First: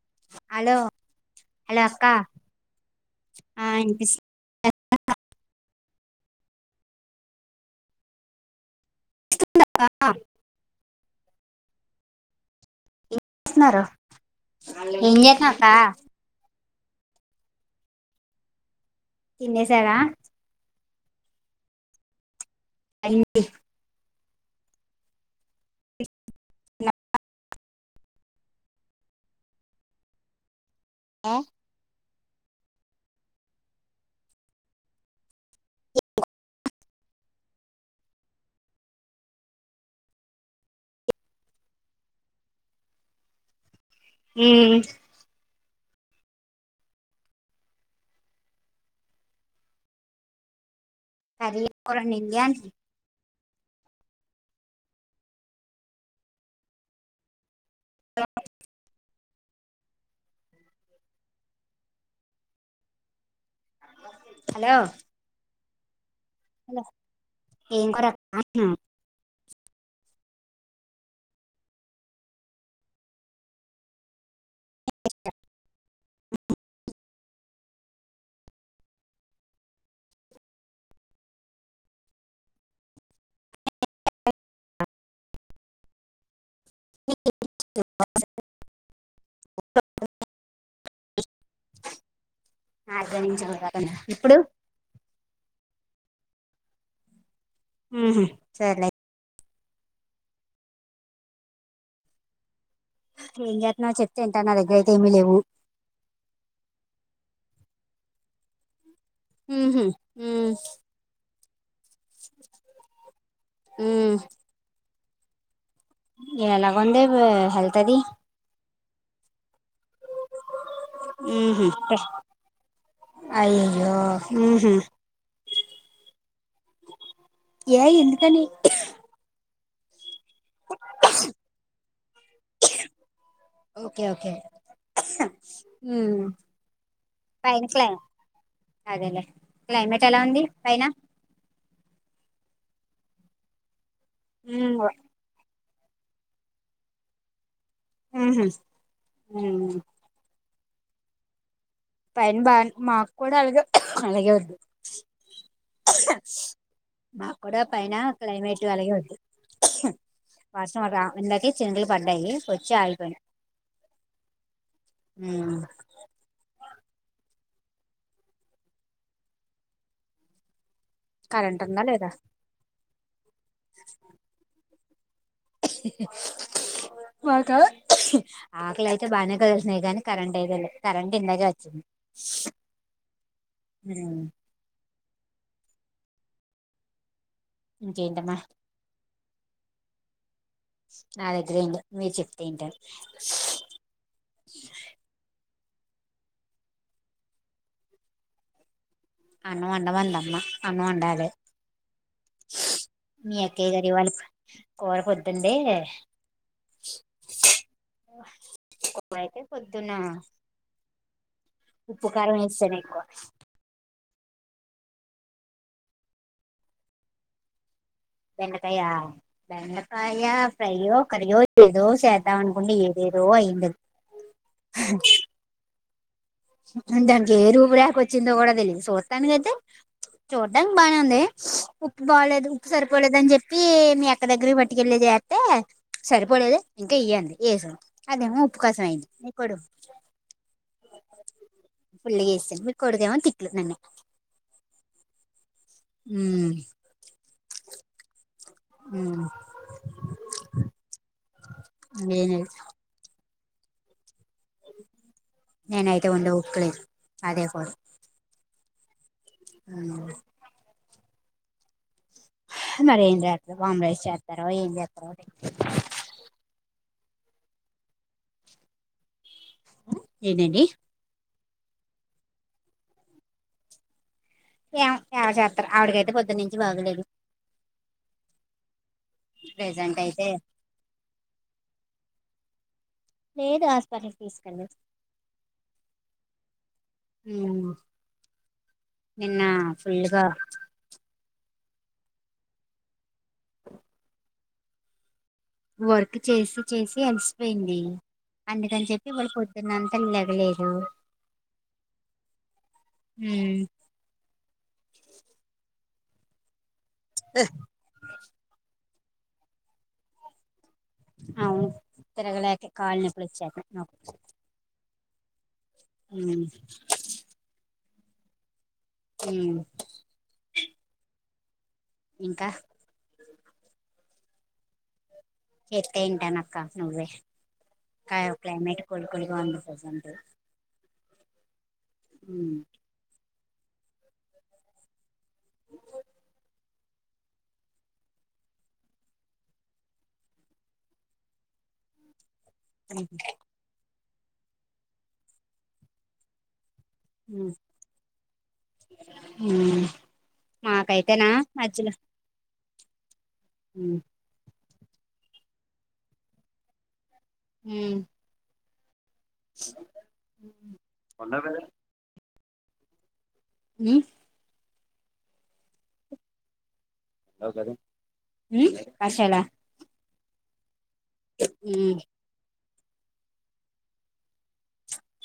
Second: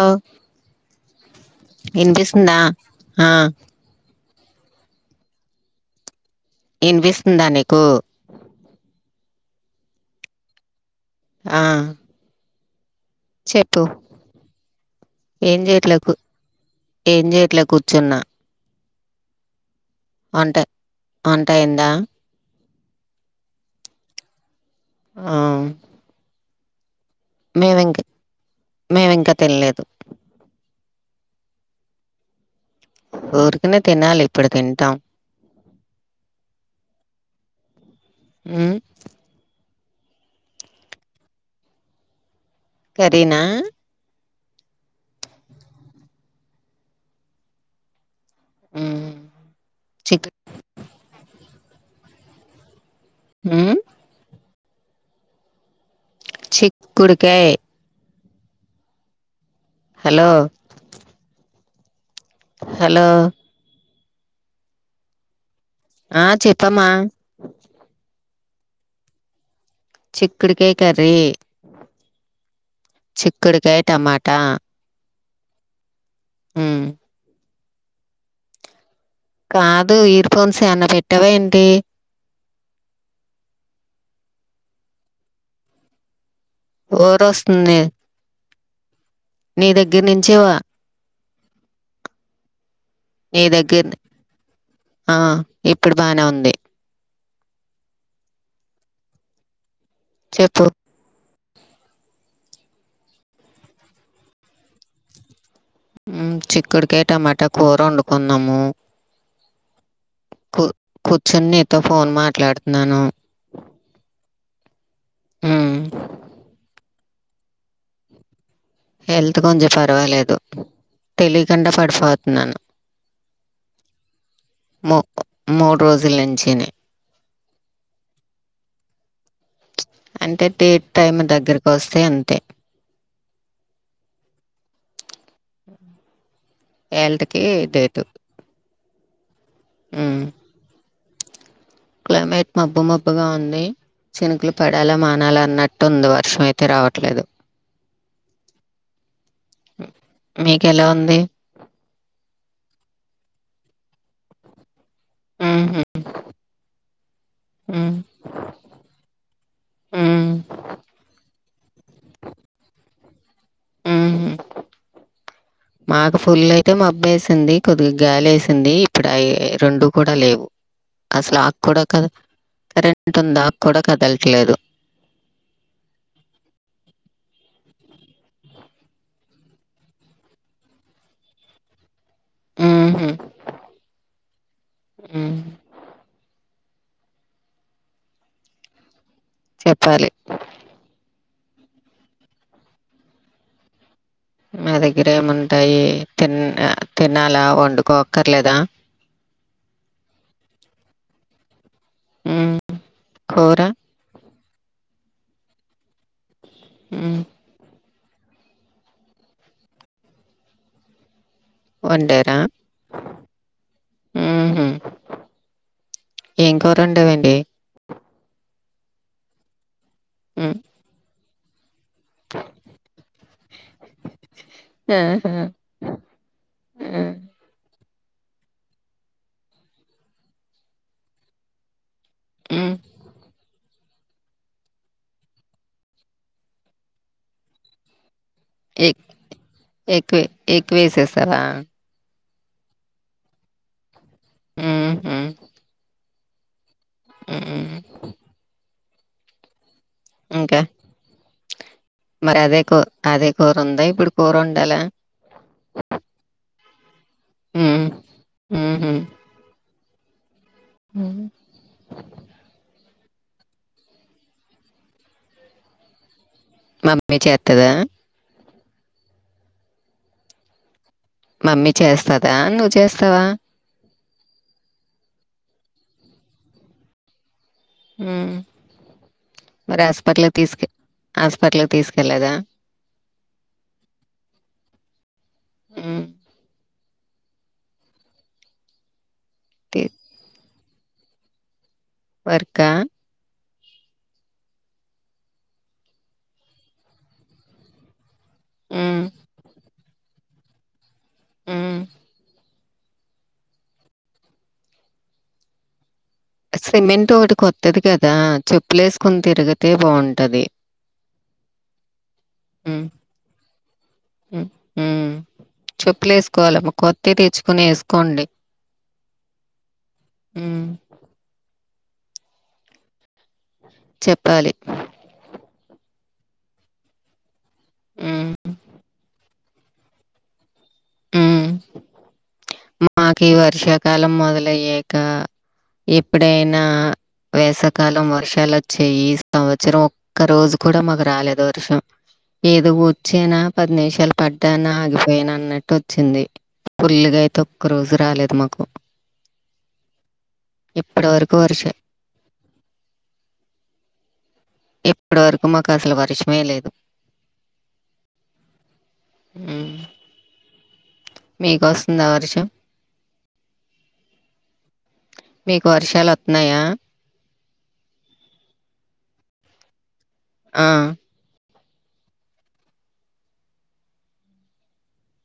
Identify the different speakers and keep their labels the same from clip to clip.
Speaker 1: అవ్
Speaker 2: hello hello అక్క
Speaker 1: వినిపిస్తుందా ఆ
Speaker 2: ఆ ఇనిపిస్
Speaker 1: ఇనిపిస్తుందా నీకు
Speaker 2: [inaudible]
Speaker 1: ఆ
Speaker 2: స్తున్నారు
Speaker 1: చెప్పు
Speaker 2: చేస్తున్నావ్
Speaker 1: ఏం
Speaker 2: అక్క
Speaker 1: చేయట్ల కు చేయట్ల కూర్చున్న
Speaker 2: తినేసారా
Speaker 1: వంటే వంటయిందా
Speaker 2: అయింది
Speaker 1: ఆ మేమింకా మేమి ఇంకా తెనలేదు
Speaker 2: ఆ
Speaker 1: ఊరికినే తినాలి ఇప్పుడు తింటా హ్మ్ కరి నా
Speaker 2: హ్మ్
Speaker 1: హ్మ్ చిక్
Speaker 2: కర్రీ ఏం కూర వండింది అం
Speaker 1: హ్మ్ చిక్కుడుకాయ్ హలో హలో
Speaker 2: హలో
Speaker 1: ఆ చెప్
Speaker 2: ఏం కూర అక్క అంటన్న
Speaker 1: చిక్కుడుకాయ్ కర్రీ చిక్కుడుకాయ్ టమాటా
Speaker 2: ే
Speaker 1: హ్మ్ కాదు ఇర్ఫోన్స్ ఏవన్న పెట్టవా ఏంటి వో రొస్తుంది నీ దగ్గర నుంచేవా నీ దగ్గర
Speaker 2: [unintelligible] ఇప్పుడు
Speaker 1: ఆ ఇప్పుడు బానే ఉంది
Speaker 2: మ్మ్ హ్మ్ సర్లే
Speaker 1: చెప్పు
Speaker 2: ఏం చేత్నావు చెప్తే ఇంట నా దగ్గర అయితే ఏమీ లేవు
Speaker 1: మ్మ్ చిక్కుడుకాయ టమాటా కూర వండుకుందము
Speaker 2: మ్మ్ హ్
Speaker 1: కూర్చొని నీతో ఫోన్ మాట్లాడుతున్నాను
Speaker 2: హ్మ్
Speaker 1: ఉ
Speaker 2: ఎలాగ ఉంది [unintelligible] హెల్త్ అది
Speaker 1: హెల్త్ కొంచెం పర్వాలేదు
Speaker 2: ఉహు
Speaker 1: తెలియకుండా పడిపోతున్నాను
Speaker 2: అయ్యయ్యో ఉహు
Speaker 1: ము మూడు రోజుల్ నుంచిని
Speaker 2: ఏ ఎందుకు అని
Speaker 1: అంటే డేట్ టైం దగ్గరకి వస్తే అంతే
Speaker 2: ఓకే ఓకే హ్మ్
Speaker 1: హెల్త్ కి డేట్
Speaker 2: అదేలే క్లైమేట్ ఎలా ఉంది పైన
Speaker 1: క్లైమేట్ మబ్బు మబ్బుగా ఉంది చినుకులు
Speaker 2: ఉమ్
Speaker 1: పడేలా మానాల అన్నట్ టుంది వర్షం అయితే రావట్లేదు
Speaker 2: మ్మ్ హు మ్
Speaker 1: మీకు ఎలా ఉంది
Speaker 2: ట్రైన్ బాన్ మాక్కూడా అలగే అలాగే ఉంది
Speaker 1: హ్మ్
Speaker 2: మాక్కూడా
Speaker 1: మ్,
Speaker 2: పైన క్లైమేట్ అలాగే ఉంది
Speaker 1: మ్.
Speaker 2: వర్షం [unintelligible] ఇందాకే చినుకులు పడ్డాయి వచ్చి ఆగిపోయినాయ్
Speaker 1: ఉమ్
Speaker 2: హ్మ్
Speaker 1: మాకు ఫుల్లు అయితే మబ్బు వేసింది కొద్దిగా గాలి వేసింది ఇప్పుడు అయి రెండు కూడా లేవు అసలు
Speaker 2: కరెంట్ ఉందా
Speaker 1: ఆక్కూడా
Speaker 2: లేదా
Speaker 1: కదల్ కరెంట్ ఉంది ఆక్కూడా కదల్ ట్లేదు
Speaker 2: మాకా ఆకలి అయితే బాగానే కలిసినాయి కానీ కరెంట్ అయితే లేదు కరెంట్ ఇందాకే వచ్చింది
Speaker 1: హుహు.
Speaker 2: హ్మ్
Speaker 1: మ్మ్
Speaker 2: ఇంకేంటమ్మా
Speaker 1: చెప్పాలి
Speaker 2: నా దగ్గర ఏం లేదు మీరు చేప్తే వింటాను
Speaker 1: మా దగ్గర ఏముంటాయి తిన్ తినాలా వండుకో అక్కర్లేదా
Speaker 2: అన్నం వండవంది అమ్మ అన్నం వండాలి
Speaker 1: హ్మ్.
Speaker 2: మీ
Speaker 1: కూర?
Speaker 2: అక్కే గారి ఇవాళ్ కూర పొద్దుందే
Speaker 1: మ్మ్
Speaker 2: ఇడైతే పొద్దున్న ఉప్పు కారం వేస్తనే ఎక్కువ
Speaker 1: హ్మ్ హు ఏం కూరా వండావేంటి
Speaker 2: బెండకాయ బెండకాయ
Speaker 1: హ్మ్.
Speaker 2: ఫ్రయ్యో కర్రీయో ఏదో సెత్తన్న చేద్దాం అనుకుంటే ఏదేదో అయ్యింది
Speaker 1: ఆహా! ఆ!
Speaker 2: దానికి ఏ రూపు రేఖ వచ్చిందో కూడా తెలిదు చూస్తానుకయితే చూడ్డానికి బానే ఉంది ఉప్పు బాగాలేదు ఉప్పు
Speaker 1: హ్మ్.
Speaker 2: సరి సరిపోలేదని చెప్పి మీ అక్క దగ్గర బట్టుకెళ్ళి చేస్తే సరిపోలేదు ఇంకా ఇయ్యండి ఏసి అదేమో
Speaker 1: ఎక్ ఎక్కువే ఎక్కువే వేసేస్సావా
Speaker 2: పుల్ వేస్తే మీకు కొడుదేవన్ తిట్లు నన్ను
Speaker 1: ఉమ్ హు
Speaker 2: హ్మ్
Speaker 1: హుమ్
Speaker 2: హ్మ్
Speaker 1: ఇంకా మరి
Speaker 2: నేను
Speaker 1: అదే కూ అదే కూర ఉందా ఇప్పుడు కూర వండాలా?
Speaker 2: నేనైతే వండే ఓపిక లేదు అదే కూర
Speaker 1: హ్మ్ హు
Speaker 2: హలో
Speaker 1: మ్
Speaker 2: మరీ ఏం చేత్తారో వామ్ రైస్ చేత్తారో ఏం చేత్తారో
Speaker 1: మమ్మీ చేత్తాదా
Speaker 2: ఏందండి
Speaker 1: మమ్మీ చేస్తాదా నువ్వు చేస్తావా
Speaker 2: ఏమో ఎవరు చేత్తరు ఆవిడికైతే పొద్దునుంచి బాగలేదు
Speaker 1: మ్ మరి
Speaker 2: ప్రెజెంట్ అయితే
Speaker 1: ఆసుపట్లాకి తీసుకె ఆసుపట్లాకి తీసుకెళ్ళేదా
Speaker 2: లేదు ఆసుపట్లాకి తీసుకెళ్ళేదు
Speaker 1: హ్మ్
Speaker 2: హ్మ్ నిన్న
Speaker 1: తి
Speaker 2: ఫుల్ గా
Speaker 1: వర్క్ ఆ
Speaker 2: వర్క్ చేసి చేసి అలిసిపోయింది అందుకని
Speaker 1: హ్మ్.
Speaker 2: చెప్పి ఇవాళ పొద్దున్నంత లేగ లేదు
Speaker 1: హ్మ్
Speaker 2: మ్
Speaker 1: సిమెంట్ ఓటి కొత్తది కదా చెప్పులే వేసుకొని తిరిగితే బావుంటది
Speaker 2: అవును తిరిగాలకే కాళ్లు నొప్పులొచ్చేత్తన్నాయి నాకు
Speaker 1: మ్ మ్మ్ చెప్పులు వేసుకోవాలమా కొత్తవి తెచ్చుకోని వేసుకోండి
Speaker 2: ఉమ్
Speaker 1: ఉమ్
Speaker 2: ఇంకా
Speaker 1: చెప్పాలి
Speaker 2: చెప్తే వింటాను అక్క నువ్వే
Speaker 1: హ్మ్.
Speaker 2: కైవ్ క్లైమేట్ కూల్ కూల్ గా ఉంది ప్రజెంట్
Speaker 1: ఉమ్
Speaker 2: మ్
Speaker 1: మాకు ఈ వర్షాకాలం మొదలయ్యేక ఎప్పుడైనా వేసవి కాలం వర్షాలు వచ్చేయి ఈ సంవచ్చరం క్క రోజు కూడా మాకు రాలేదు వర్షం ఏదో వొచ్చేనా పది నిమిషాలు పడ్డానా ఆగిపోయానా అన్నట్టు వొచ్చింది పుల్లుగా అయితే ఒక్క రోజు రాలేదు మాకు ఇప్పటి
Speaker 2: మాకైతేనా
Speaker 1: వరకూ వరుష
Speaker 2: ఊ
Speaker 1: ఎప్పుడు వరకు మాకు అసలు వర్షమే లేదు
Speaker 2: ఊ
Speaker 1: హ్మ్.
Speaker 2: ఉన్నావు
Speaker 1: మీకొస్తుందా వర్షం
Speaker 2: ఊ
Speaker 1: మీకు వర్షాలు వత్తున్నాయా
Speaker 2: ఊమ్ వర్షాలా
Speaker 1: ఆ
Speaker 2: ఊమ్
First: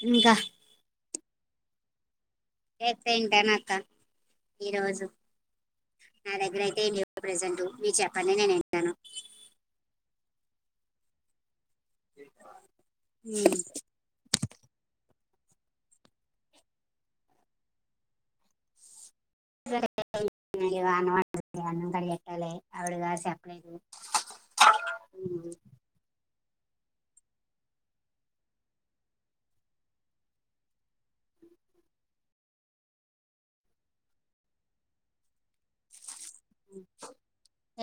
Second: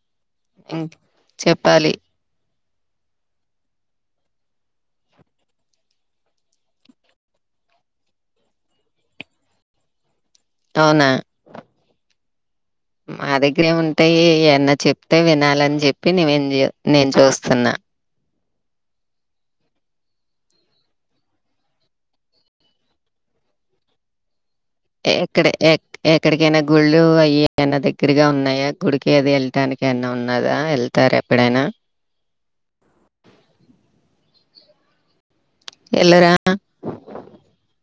Speaker 2: ఇంకా
Speaker 1: ఇంక్ చెప్పాలి
Speaker 2: ఎగ్ తింటానక్క ఈ రోజు నా దగ్గర అయితే ఏం లేవు ప్రజెంటు మీరు చెప్పండి నేను వింటాను
Speaker 1: అవునా మా దగ్గరేం ఉంటాయి ఏయన్నా చెప్తే వినాలని చెప్పి [unintelligible] నేను చూస్తున్నా
Speaker 2: [unintelligible] అన్నం కడిగి ఎట్టాలె అవిడ గారు చెప్పలేదు
Speaker 1: ఎక్కడే ఎక్ ఎక్కడికైనా గుళ్ళు అయి ఏమన్నా దగ్గరగా ఉన్నాయా గుడికి అది ఎల్టానికి ఎమన్నా ఉన్నాదా ఎల్ తారెప్పుడైనా ఎల్లరా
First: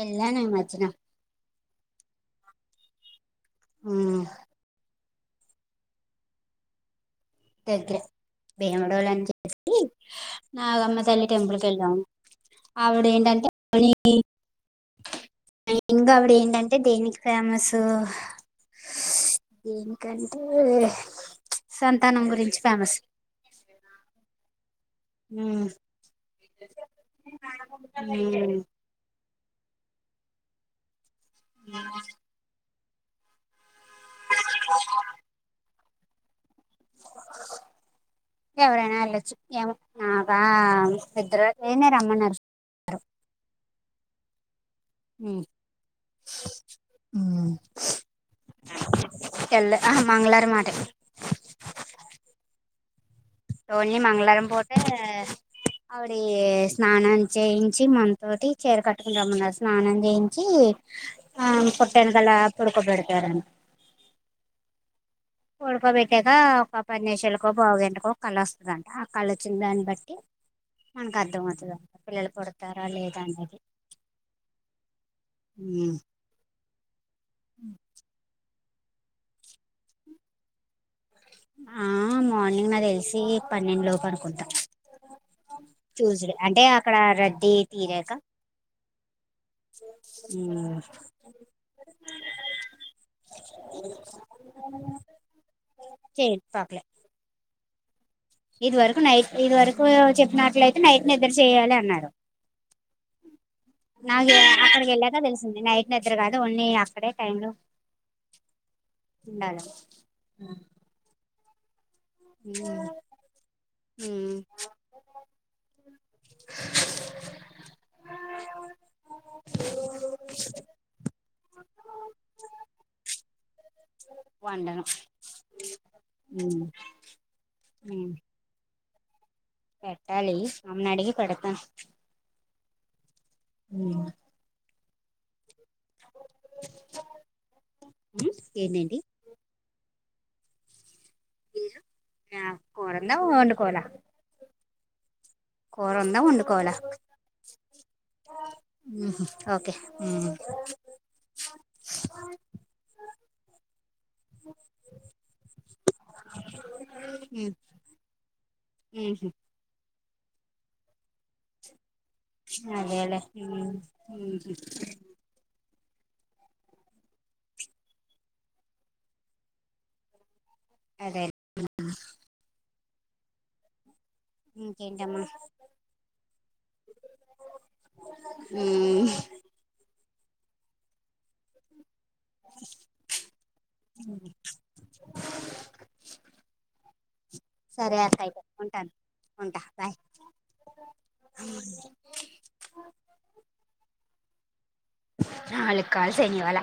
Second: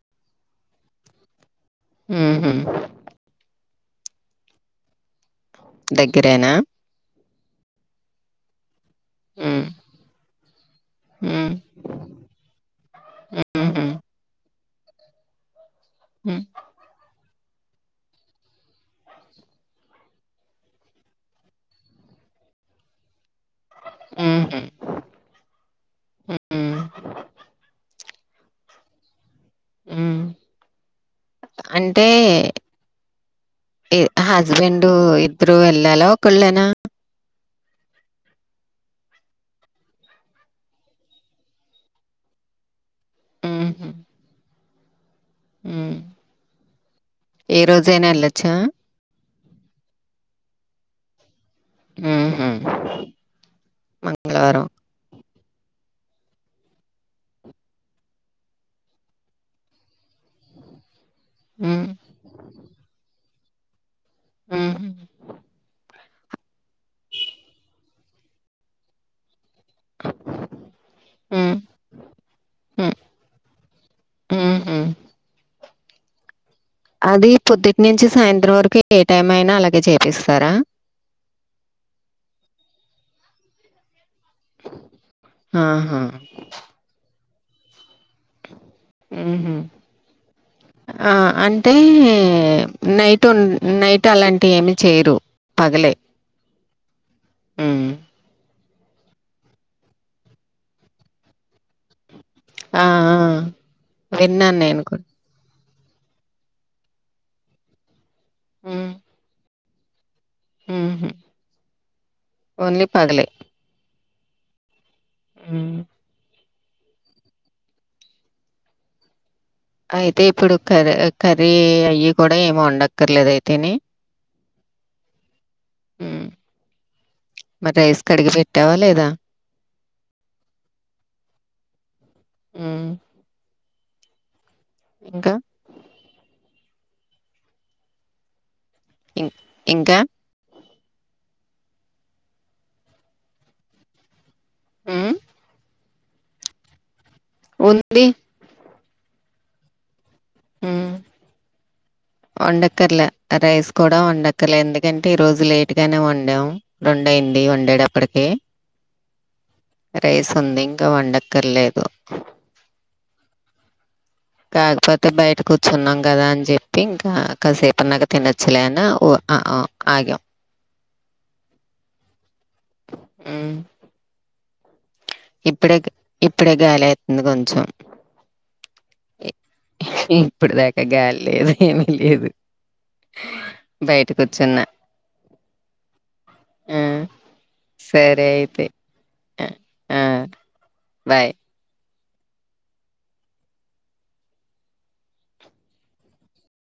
Speaker 2: ఏల్లాను ఈ మధ్యన
Speaker 1: ఊహూ
Speaker 2: ఊ
Speaker 1: దగ్గరేనా
Speaker 2: దగ్గరే భీమడోలు అని
Speaker 1: హ్మ్.
Speaker 2: చెప్పేసి నాగమ్మ తల్లి
Speaker 1: హ్మ్.
Speaker 2: టెంపుల్ కెళ్ళాము ఆవిడేంటంటే
Speaker 1: హుహు.
Speaker 2: [unintelligible] మెయిన్ గాళఅవిడ
Speaker 1: హ్మ్.
Speaker 2: ఏంటంటే దేనికి ఫేమసు దేనికంటే సంతానం గురించి ఫేమస్
Speaker 1: ఊహూ
Speaker 2: ఊ ఊ
Speaker 1: ఊమ్ అంటే ఎ అహ స్బెండూ ఇద్దరూ ఎల్లాలా ఒకల్లేనా
Speaker 2: ఎవరైనా ఎళ్ళొచ్చు ఏమో నాకా ఇద్దరూ నెనే రమ్మన్నారు
Speaker 1: ఊహూ
Speaker 2: ఊ ఉ ఊ
Speaker 1: ఏ రోజైనా ఎళ్ళొచ్చా?
Speaker 2: ఎల్లే అహా మంగళారం మాటే
Speaker 1: ఊహూ
Speaker 2: టోని మంగళారం పోతే ఆవిడీ స్నానం చేయించి మన్తోటి చీర కట్టుకుని రమ్మున్నరు స్నానం చేయించీ. ఆ
Speaker 1: హ్మ్.
Speaker 2: తొట్టెనకాలా పడుకోబెడతారండ్
Speaker 1: ఊహు
Speaker 2: పడుకోబెట్టాకా ఒక పది నిమిషాలకో పావుగంటకో కళొస్తదంటా ఆ కళొచ్చిన దాన్ని బట్ టి మనకు
Speaker 1: హ్మ్.
Speaker 2: అర్ధమైతదం పిల్లలు పుడతారా
Speaker 1: హ్మ్.
Speaker 2: లేదా అనేది
Speaker 1: హుహు.
Speaker 2: ఊ
Speaker 1: అది పొద్దుటి నుంచి సాయంత్రం వరకు ఏ టైం అయినా అలాగే చేపిస్తారా.
Speaker 2: ఆ మార్నింగ్ నాక్ తెలిసీ పన్నెండు లోపు అనుకుంటా
Speaker 1: ఆహా!
Speaker 2: ట్యూస్డే. అంటే అక్కడా రద్దీ తీరాకా
Speaker 1: ఊహు
Speaker 2: మ్
Speaker 1: ఆ అంటే నైటున్ నైట్ ట్ అలాంటియి ఏమి చేయరు.
Speaker 2: చెయ్యన్ పర్లే
Speaker 1: ఊ
Speaker 2: ఇది వరకు నైట్ ఇది వరకు చెప్పినట్లయితే నైట్ నిద్ర చెయ్యాలి అన్నారు.
Speaker 1: ఆ! ఆ!
Speaker 2: నాకు
Speaker 1: విన్నాను నేను
Speaker 2: అక్కడికి
Speaker 1: కూడా.
Speaker 2: ఎళ్ళాక తెలిసింది నైట్. నిద్ర గాదు ఒన్లీ అక్కడే టైం లోప్ ఉండాలని.
Speaker 1: ఊహు
Speaker 2: ఊహ్ ఊ
Speaker 1: ఊ అయితే ఇప్పుడు
Speaker 2: మ్మ్
Speaker 1: కర్ కర్రీ అయి కూడా ఏం వండక్కర్లేదా అయితేని.
Speaker 2: వండను
Speaker 1: మ్ మరి రైస్ కడిగి పెట్టావా లేదా.
Speaker 2: పెట్టాలీ ఆమెని అడిగి పెడతా
Speaker 1: ఊ ఇంక
Speaker 2: ఊ ఏందేంటి
Speaker 1: ఇ ఇంకా
Speaker 2: కూరుందా వండుకోవాలా
Speaker 1: ఊహ్
Speaker 2: కూరుందా వండుకోవాలా
Speaker 1: ఉంది
Speaker 2: ఊ హు ఓకే ఊ
Speaker 1: హ్మ్. వండక్కర్లే రైస్ కూడా వండక్కర్లే ఎందుకంటే ఈ రోజు లేట్ గానే వండాం. రెండయింది వండేడప్పటికే.
Speaker 2: ఊహు
Speaker 1: రైస్ ఉంది ఇంకా వండక్కర్లేదు.
Speaker 2: అదేలేే ఉమ్మ్
Speaker 1: కాదు పత్ తె బయట కూర్చున్నాం గదా అని చెప్పి ఇంకా కాసేపు ఉన్నాకా తినొచ్చులే అని ఉ అ అ ఆగాం.
Speaker 2: ఆగైన్
Speaker 1: మ్
Speaker 2: ఇంకేంటం
Speaker 1: ఇప్పుడే గ్ ఇప్పుడే గాలి ఏతుంది కొంచెం
Speaker 2: మ్
Speaker 1: ఇప్పుడు దాకా గాలి లేదు ఏమి లేదు బయట కుచ్చున్న మ్ సరే అయితే అ
Speaker 2: ఉంటా బాయ్
Speaker 1: ఆ బాయ్
Speaker 2: నాలుగ్ కాల్స్ అయినయ్ ఇవాళ